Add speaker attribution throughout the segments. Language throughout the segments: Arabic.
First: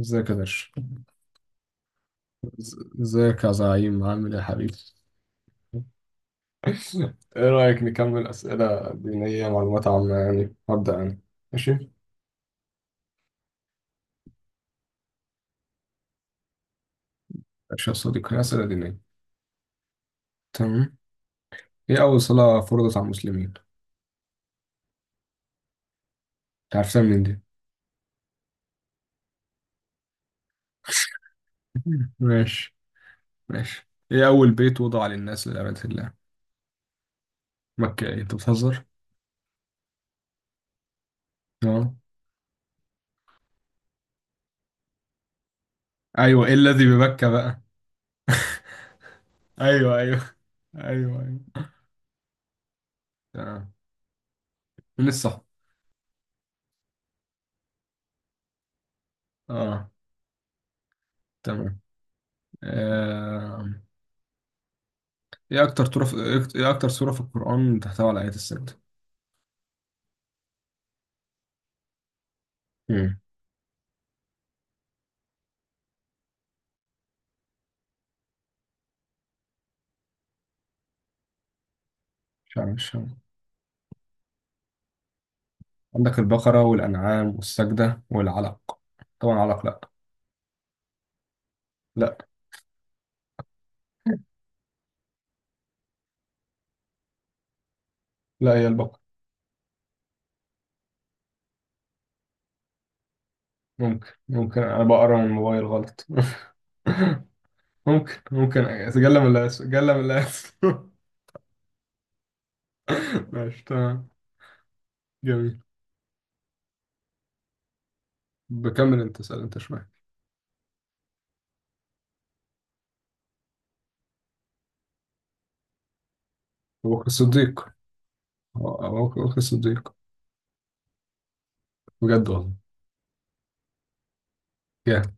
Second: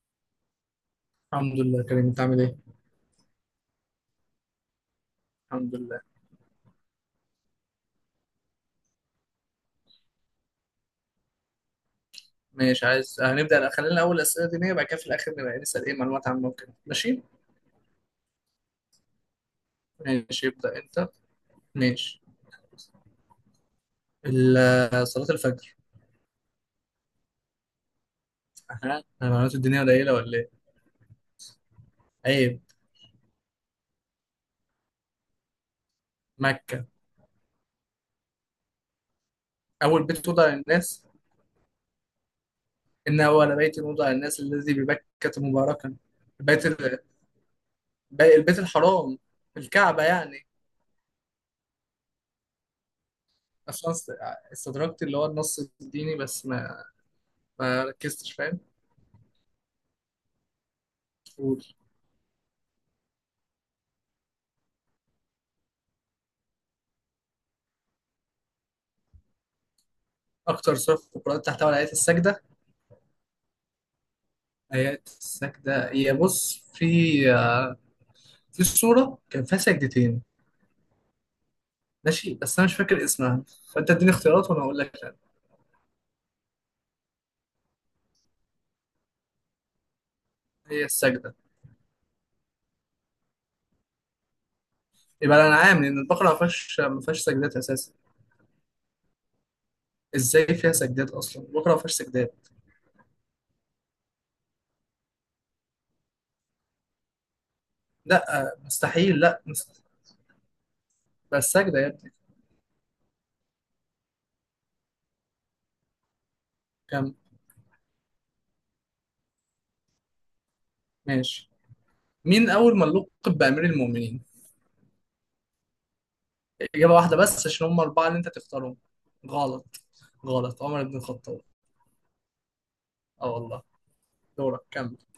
Speaker 1: ازيك يا درش.
Speaker 2: الحمد لله كريم، انت عامل ايه؟
Speaker 1: ازيك يا زعيم، عامل ايه يا حبيبي؟
Speaker 2: الحمد لله.
Speaker 1: ايه رأيك نكمل أسئلة دينية معلومات عامة؟ يعني هبدأ أنا. ماشي.
Speaker 2: ماشي، عايز هنبدأ. لا، خلينا الأول أسئلة دينية، بعد كده في الآخر نبقى نسأل ايه معلومات عامة وكده، ماشي؟
Speaker 1: ماشي يا صديقي، أسئلة دينية.
Speaker 2: ماشي، ابدأ
Speaker 1: تمام.
Speaker 2: انت.
Speaker 1: ايه أول
Speaker 2: ماشي.
Speaker 1: صلاة فرضت على المسلمين؟ أنت
Speaker 2: صلاة الفجر.
Speaker 1: عرفتها منين دي؟
Speaker 2: ها، المعلومات الدينية قليلة ولا ايه؟ عيب.
Speaker 1: ماشي. ماشي، ايه أول بيت وضع للناس لعبادة الله؟
Speaker 2: مكة.
Speaker 1: مكة؟ ايه أنت بتهزر؟
Speaker 2: أول بيت وضع للناس.
Speaker 1: اه.
Speaker 2: إن أول بيت وضع للناس الذي ببكة مباركا.
Speaker 1: أيوه، ايه
Speaker 2: البيت
Speaker 1: الذي
Speaker 2: ال...
Speaker 1: بمكة بقى؟
Speaker 2: البيت الحرام.
Speaker 1: أيوه
Speaker 2: الكعبة
Speaker 1: أيوه.
Speaker 2: يعني.
Speaker 1: أيوه أيوه. تمام.
Speaker 2: أصلا است- استدركت
Speaker 1: من
Speaker 2: اللي هو
Speaker 1: الصح.
Speaker 2: النص الديني، بس ما ركزتش، فاهم؟
Speaker 1: اه.
Speaker 2: قول.
Speaker 1: تمام. آه. ايه اكتر تورة في... ايه اكتر سورة في القرآن تحتوي على آيات السجدة؟
Speaker 2: أكتر سورة في القرآن تحتوي على آية السجدة.
Speaker 1: امم
Speaker 2: هي السجدة، هي بص في آه، في صورة كان فيها سجدتين. ماشي
Speaker 1: مش
Speaker 2: بس أنا
Speaker 1: عارف،
Speaker 2: مش
Speaker 1: مش
Speaker 2: فاكر
Speaker 1: عارف.
Speaker 2: اسمها. فأنت اديني اختيارات وأنا أقول لك أنا.
Speaker 1: عندك البقرة والأنعام والسجدة والعلق. طبعا علق لا.
Speaker 2: هي السجدة.
Speaker 1: لا،
Speaker 2: يبقى الأنعام، لأن البقرة ما فيهاش سجدات أساسا.
Speaker 1: لا البقرة.
Speaker 2: إزاي فيها سجدات، أصلا البقرة ما فيهاش سجدات.
Speaker 1: ممكن ممكن، انا بقرا من الموبايل غلط. ممكن
Speaker 2: لا
Speaker 1: ممكن اتجلى
Speaker 2: مستحيل،
Speaker 1: من
Speaker 2: لا
Speaker 1: الاسف، اتجلى من الاسف.
Speaker 2: بس سجدة يا ابني.
Speaker 1: ماشي تمام. جميل.
Speaker 2: كم.
Speaker 1: بكمل انت، اسال انت شويه.
Speaker 2: ماشي. مين أول من لقب بأمير المؤمنين؟ إجابة
Speaker 1: ابو بكر
Speaker 2: واحدة بس،
Speaker 1: الصديق.
Speaker 2: عشان هم الأربعة اللي أنت تختارهم.
Speaker 1: ابو بكر
Speaker 2: غلط.
Speaker 1: الصديق.
Speaker 2: غلط، عمر بن الخطاب.
Speaker 1: بجد والله؟
Speaker 2: أه والله. دورك، كمل.
Speaker 1: جامد.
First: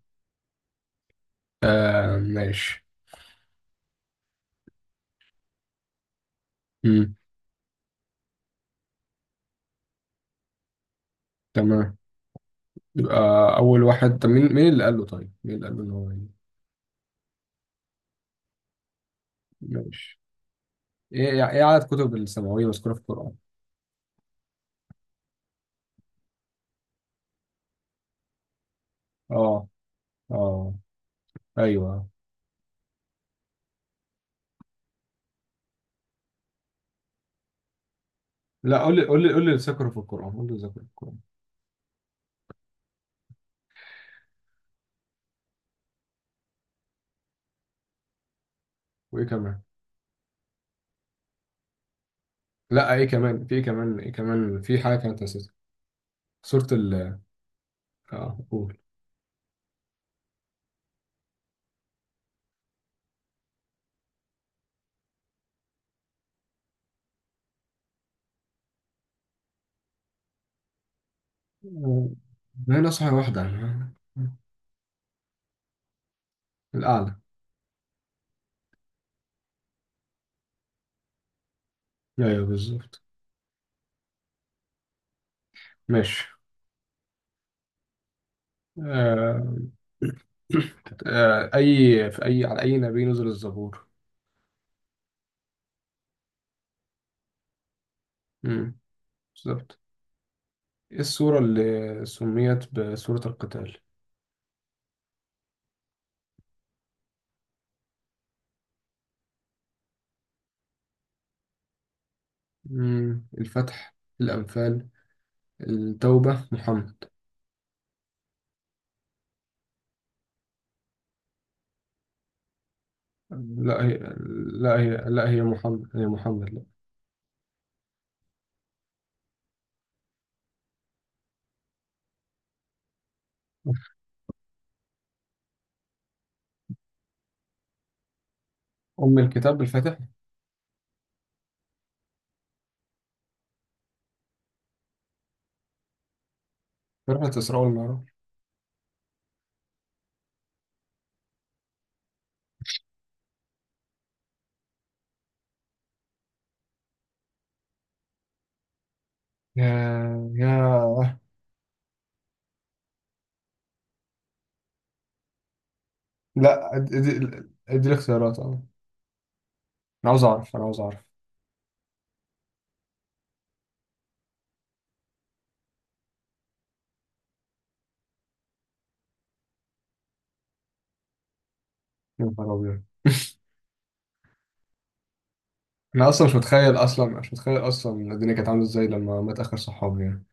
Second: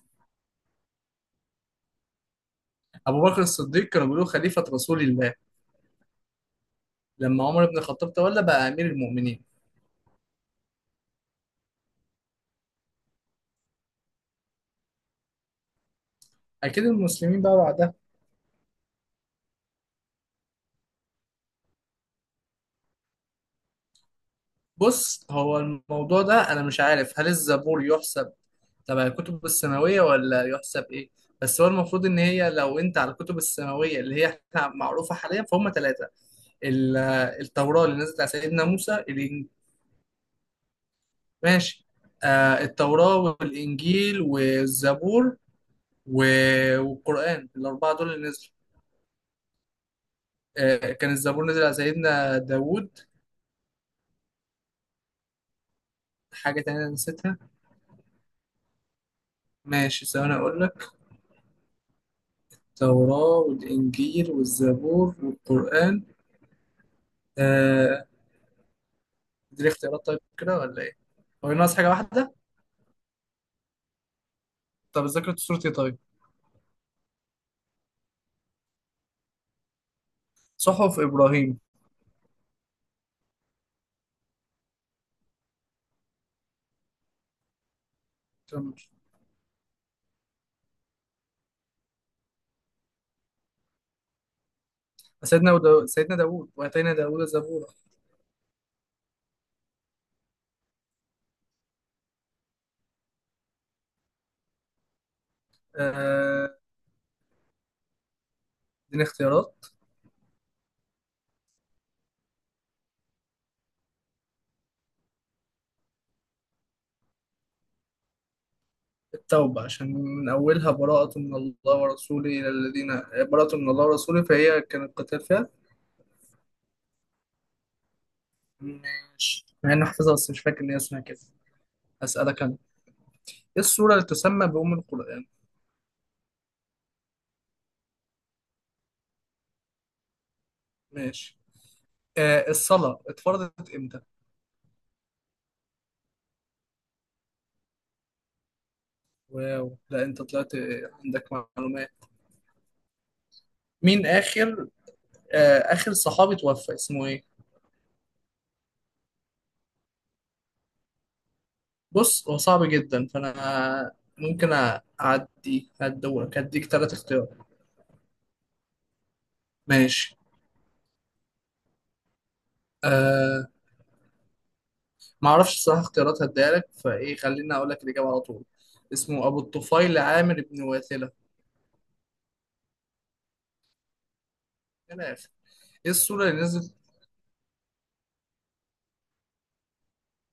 Speaker 1: آه ماشي.
Speaker 2: أبو بكر الصديق كانوا بيقولوا خليفة رسول الله.
Speaker 1: مم.
Speaker 2: لما عمر بن الخطاب تولى بقى امير المؤمنين.
Speaker 1: تمام. يبقى أول واحد. طب مين، اللي قال له؟ طيب، مين اللي قال له إن
Speaker 2: اكيد المسلمين بقى بعدها.
Speaker 1: ماشي. إيه، إيه عدد كتب السماوية مذكورة في القرآن؟
Speaker 2: بص، هو الموضوع ده انا مش عارف هل الزبور يحسب تبع الكتب
Speaker 1: آه.
Speaker 2: السماويه ولا
Speaker 1: آه.
Speaker 2: يحسب ايه. بس هو المفروض
Speaker 1: أيوه.
Speaker 2: ان هي، لو انت على الكتب السماويه اللي هي احنا معروفه حاليا، فهم ثلاثه. ال- التوراه اللي نزلت على سيدنا
Speaker 1: لا
Speaker 2: موسى
Speaker 1: قول لي، قول لي قول لي اللي ذكره في القرآن، قول لي اللي ذكره في القرآن.
Speaker 2: ماشي. آه، التوراه والانجيل والزبور و- والقران، الاربعه دول اللي نزلوا.
Speaker 1: وإيه كمان؟
Speaker 2: آه كان الزبور نزل على سيدنا
Speaker 1: لا
Speaker 2: داوود.
Speaker 1: إيه كمان؟ في إيه كمان؟ إيه كمان؟ في حاجة كانت نسيتها.
Speaker 2: حاجه
Speaker 1: سورة
Speaker 2: تانية
Speaker 1: ال،
Speaker 2: نسيتها.
Speaker 1: آه قول.
Speaker 2: ماشي، ثواني أقول لك. التوراة والإنجيل والزبور والقرآن. آه. دي اختيارات طيب، كده ولا إيه؟ هو ناقص حاجة واحدة؟
Speaker 1: ما هي نصحى واحدة أنا.
Speaker 2: طب ذاكرة سورة إيه طيب؟
Speaker 1: الأعلى.
Speaker 2: صحف إبراهيم.
Speaker 1: أيوه بالظبط. ماشي.
Speaker 2: كمل.
Speaker 1: آه. آه. أي في أي على أي نبي نزل الزبور؟
Speaker 2: سيدنا داوود، وآتينا داوود زبورا.
Speaker 1: مم. بالظبط. إيه السورة اللي سميت بسورة القتال؟
Speaker 2: آه. دي اختيارات.
Speaker 1: مم. الفتح، الأنفال، التوبة، محمد.
Speaker 2: التوبة، عشان من أولها براءة من الله ورسوله إلى الذين، براءة من
Speaker 1: لا
Speaker 2: الله ورسوله، فهي كان القتال
Speaker 1: هي
Speaker 2: فيها.
Speaker 1: محمد، هي محمد لا.
Speaker 2: ماشي مع إني حافظها، بس مش فاكر إن هي اسمها كده. هسألك أنا. إيه السورة اللي تسمى بأم القرآن؟
Speaker 1: أم الكتاب، الفاتح.
Speaker 2: ماشي. آه، الصلاة اتفرضت امتى؟
Speaker 1: فرقة إسراء والمعراج.
Speaker 2: واو، لا انت طلعت عندك معلومات. مين اخر اخر صحابي توفى اسمه ايه؟
Speaker 1: يا يا
Speaker 2: بص، هو صعب جدا فانا ممكن اعدي، هدورك هديك
Speaker 1: لا
Speaker 2: ثلاث
Speaker 1: ادي،
Speaker 2: اختيارات
Speaker 1: ادي الاختيارات. اه أنا
Speaker 2: ماشي.
Speaker 1: عاوز أعرف، أنا عاوز أعرف.
Speaker 2: أه، ما اعرفش الصراحة، اختيارات هديها لك فايه، خليني اقول لك الاجابة على طول. اسمه ابو الطفيل عامر بن واثلة.
Speaker 1: يا نهار أبيض.
Speaker 2: من الاخر. ايه
Speaker 1: أنا أصلا
Speaker 2: السورة
Speaker 1: مش
Speaker 2: اللي نزلت.
Speaker 1: متخيل، أصلا مش متخيل أصلا الدنيا كانت عاملة إزاي لما مات آخر صحابي يعني؟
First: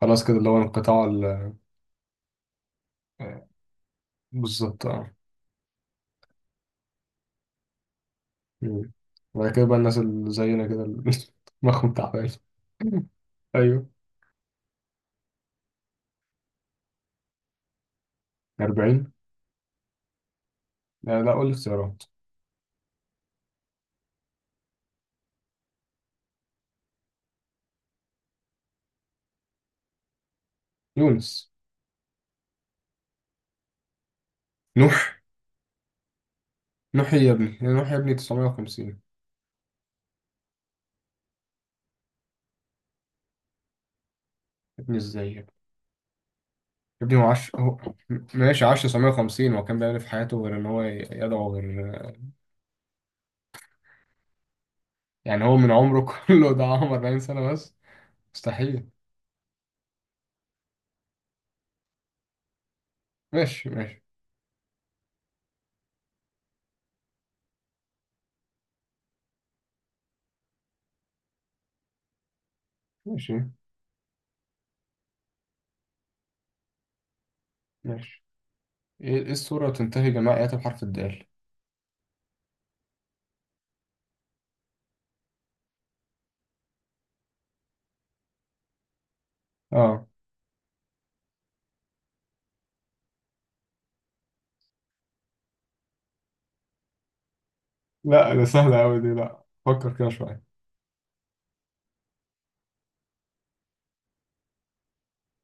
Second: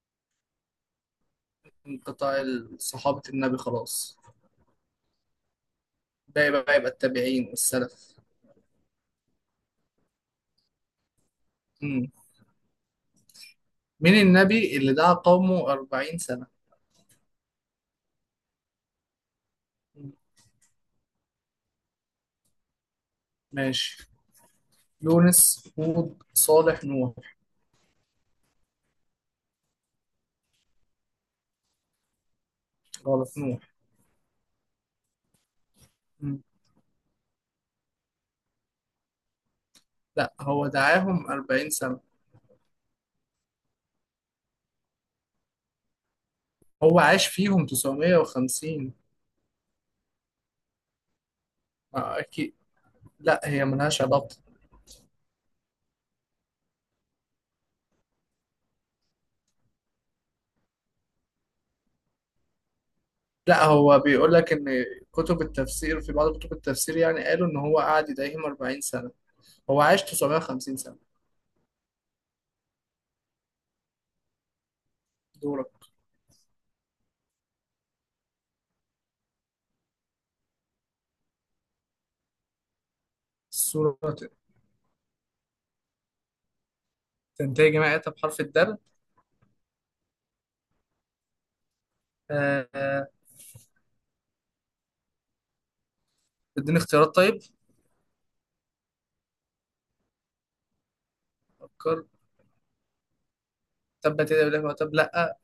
Speaker 1: خلاص كده اللي هو انقطاع
Speaker 2: من قطاع صحابة النبي خلاص.
Speaker 1: بالظبط اه.
Speaker 2: ده يبقى التابعين والسلف.
Speaker 1: مم. وبعد كده بقى الناس اللي زينا كده اللي مخهم تعبان. ايوه.
Speaker 2: مين النبي اللي دعا قومه 40 سنة؟
Speaker 1: 40.
Speaker 2: مم.
Speaker 1: لا لا، قول لي اختيارات.
Speaker 2: ماشي. يونس، هود، صالح، نوح.
Speaker 1: يونس.
Speaker 2: غلط، نوح.
Speaker 1: نوح.
Speaker 2: مم.
Speaker 1: نوح يا ابني، يا نوح يا ابني، 950 يا
Speaker 2: لا، هو دعاهم 40 سنة.
Speaker 1: ابني. ازاي يا ابني،
Speaker 2: هو
Speaker 1: يا ابني هو
Speaker 2: عاش
Speaker 1: عاش
Speaker 2: فيهم
Speaker 1: هو.
Speaker 2: تسعمية
Speaker 1: ماشي عاش
Speaker 2: وخمسين
Speaker 1: 950، هو كان بيعمل إيه في حياته غير ان هو يدعو؟ غير
Speaker 2: آه، أكيد. لا هي ملهاش علاقة.
Speaker 1: يعني، هو من عمره كله ده عمر 40 سنة بس؟ مستحيل.
Speaker 2: لا
Speaker 1: ماشي
Speaker 2: هو
Speaker 1: ماشي.
Speaker 2: بيقول لك إن كتب التفسير، في بعض كتب التفسير يعني، قالوا إن هو قعد يدعيهم 40 سنة. هو عاش 950 سنة.
Speaker 1: ماشي
Speaker 2: دورك.
Speaker 1: ماشي. ايه، السورة تنتهي جميع آياتها بحرف الدال؟
Speaker 2: السورة تنتهي جماعة بحرف الدال.
Speaker 1: اه.
Speaker 2: آه آه، اديني اختيارات طيب.
Speaker 1: لا ده سهلة أوي دي، لا فكر كده شوية.
Speaker 2: فكر. تبت يدي ابي لهب وتب، لا.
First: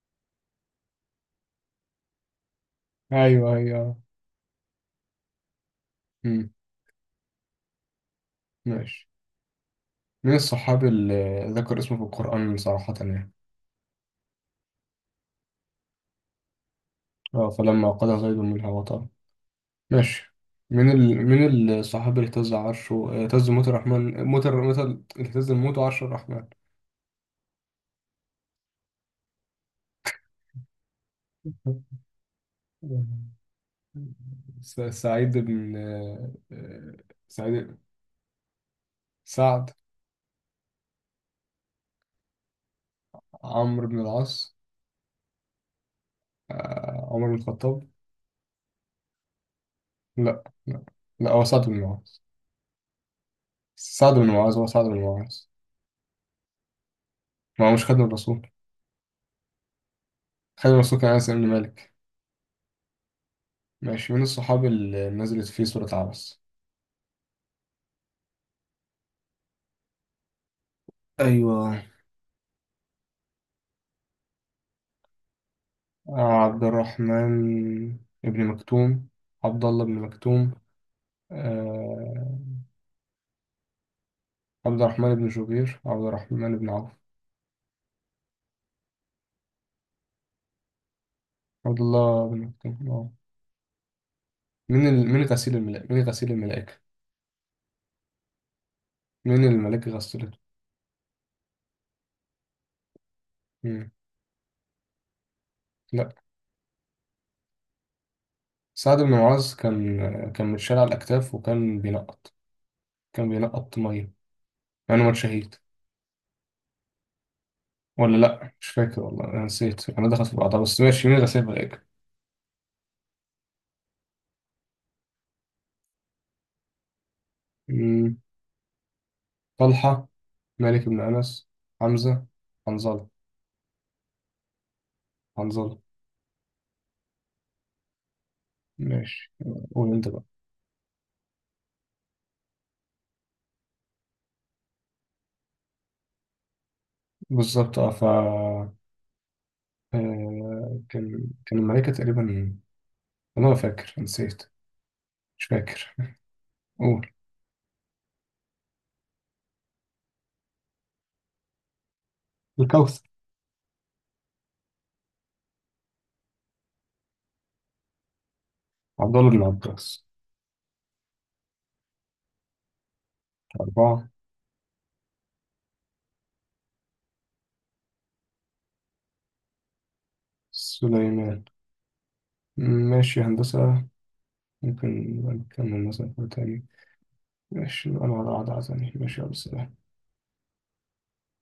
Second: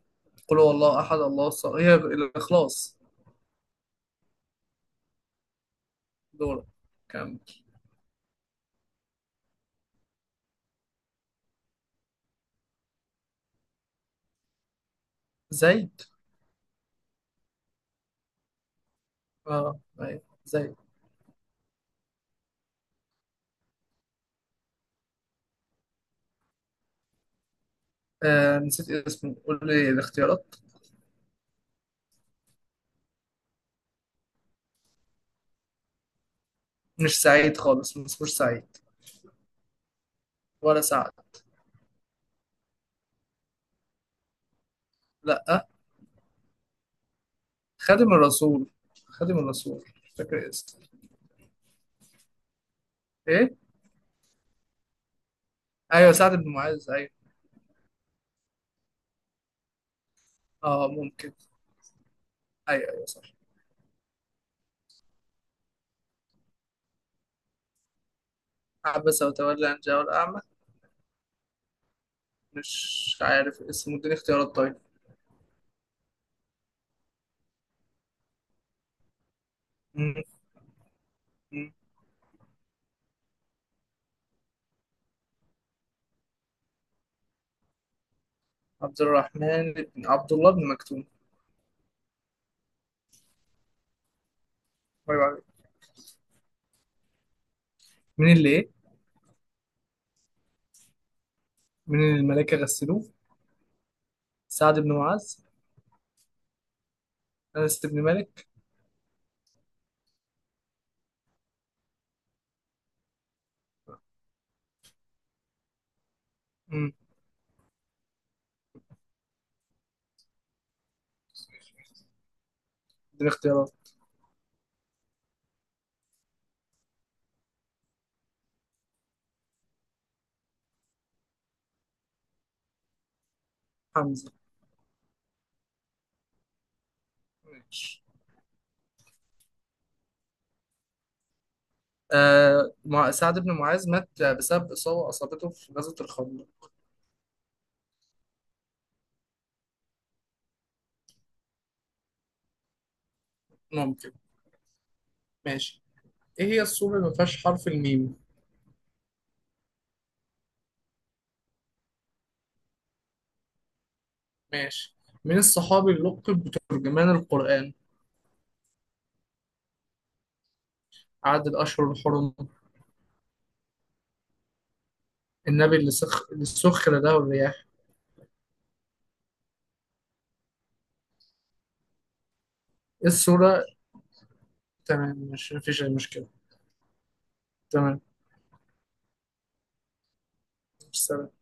Speaker 2: قل هو الله احد الله الصمد، هي الاخلاص.
Speaker 1: ايوه ايوه.
Speaker 2: دور. كم.
Speaker 1: ماشي، من الصحابي اللي ذكر اسمه في القرآن صراحة يعني؟
Speaker 2: زيد.
Speaker 1: اه، فلما قضى زيد منها وطرا.
Speaker 2: اه ايوه
Speaker 1: ماشي،
Speaker 2: زيد.
Speaker 1: من الصحابي اللي اهتز عرشه؟ آه، اهتز موت الرحمن موت الر- مثل اهتز الموت وعرش الرحمن.
Speaker 2: آه نسيت اسمه، قول لي الاختيارات.
Speaker 1: سعيد بن، آه، آه،
Speaker 2: مش سعيد
Speaker 1: سعيد
Speaker 2: خالص، ما اسموش سعيد
Speaker 1: سعد.
Speaker 2: ولا سعد.
Speaker 1: عمرو بن العاص.
Speaker 2: لا.
Speaker 1: آه، عمر بن الخطاب.
Speaker 2: خادم الرسول، خادم الرسول مش
Speaker 1: لا
Speaker 2: فاكر اسمه.
Speaker 1: لا. لا هو سعد بن معاذ.
Speaker 2: ايه.
Speaker 1: سعد بن معاذ، هو سعد بن معاذ.
Speaker 2: ايوه سعد بن معاذ ايوه.
Speaker 1: ما هو مش خادم الرسول، خادم
Speaker 2: اه
Speaker 1: الرسول كان أنس
Speaker 2: ممكن.
Speaker 1: بن مالك.
Speaker 2: ايوه ايوه صح.
Speaker 1: ماشي، من الصحاب اللي نزلت فيه صورة عبس؟
Speaker 2: عبس وتولى ان جاءه الاعمى.
Speaker 1: ايوه.
Speaker 2: مش عارف اسمه، اديني اختيارات طيب.
Speaker 1: آه، عبد الرحمن ابن مكتوم، عبد الله بن
Speaker 2: م-
Speaker 1: مكتوم.
Speaker 2: م.
Speaker 1: آه، عبد الرحمن بن جبير، عبد الرحمن بن عوف.
Speaker 2: عبد الرحمن بن عبد الله بن مكتوم.
Speaker 1: عبد الله بن مكتوم، اه.
Speaker 2: طيب،
Speaker 1: من
Speaker 2: عارف.
Speaker 1: غسيل الملائكة، من غسيل الملائكة.
Speaker 2: مين اللي ايه.
Speaker 1: من الملائكة غسلته؟
Speaker 2: من الملائكة غسلوه؟
Speaker 1: مم.
Speaker 2: سعد بن معاذ.
Speaker 1: لا،
Speaker 2: أنس بن مالك.
Speaker 1: سعد بن معاذ كان، متشال على الأكتاف وكان بينقط، كان بينقط مية. أنا مات شهيد
Speaker 2: امم
Speaker 1: ولا لأ مش فاكر والله، أنا نسيت، أنا دخلت في بعضها. بس ماشي، من غسيل
Speaker 2: دي الاختيارات.
Speaker 1: الملائكة؟ طلحة، مالك بن أنس، حمزة، حنظلة.
Speaker 2: حمزة.
Speaker 1: حنظلة.
Speaker 2: ماشي.
Speaker 1: ماشي. قول أنت بقى.
Speaker 2: سعد بن معاذ مات بسبب إصابة أصابته في غزوة الخندق.
Speaker 1: بالظبط. أه ف، آه، كان، الملكة تقريبا، أنا لا فاكر،
Speaker 2: ممكن.
Speaker 1: نسيت، مش
Speaker 2: ماشي.
Speaker 1: فاكر.
Speaker 2: إيه هي السورة اللي
Speaker 1: قول.
Speaker 2: ما فيهاش حرف الميم؟
Speaker 1: الكوثر.
Speaker 2: ماشي. من الصحابي اللي لقب بترجمان القرآن؟
Speaker 1: عبد الله بن عباس.
Speaker 2: عدد الأشهر الحرم.
Speaker 1: أربعة.
Speaker 2: النبي اللي سخر له الرياح.
Speaker 1: سليمان.
Speaker 2: إيه
Speaker 1: ماشي يا
Speaker 2: السورة.
Speaker 1: هندسة. ممكن
Speaker 2: تمام،
Speaker 1: نبقى
Speaker 2: مش مفيش
Speaker 1: نكمل
Speaker 2: أي
Speaker 1: مثلا
Speaker 2: مشكلة.
Speaker 1: في تاني. ماشي
Speaker 2: تمام.
Speaker 1: أنا هقعد على عادة تاني. ماشي يا أبو السلام.
Speaker 2: سلام.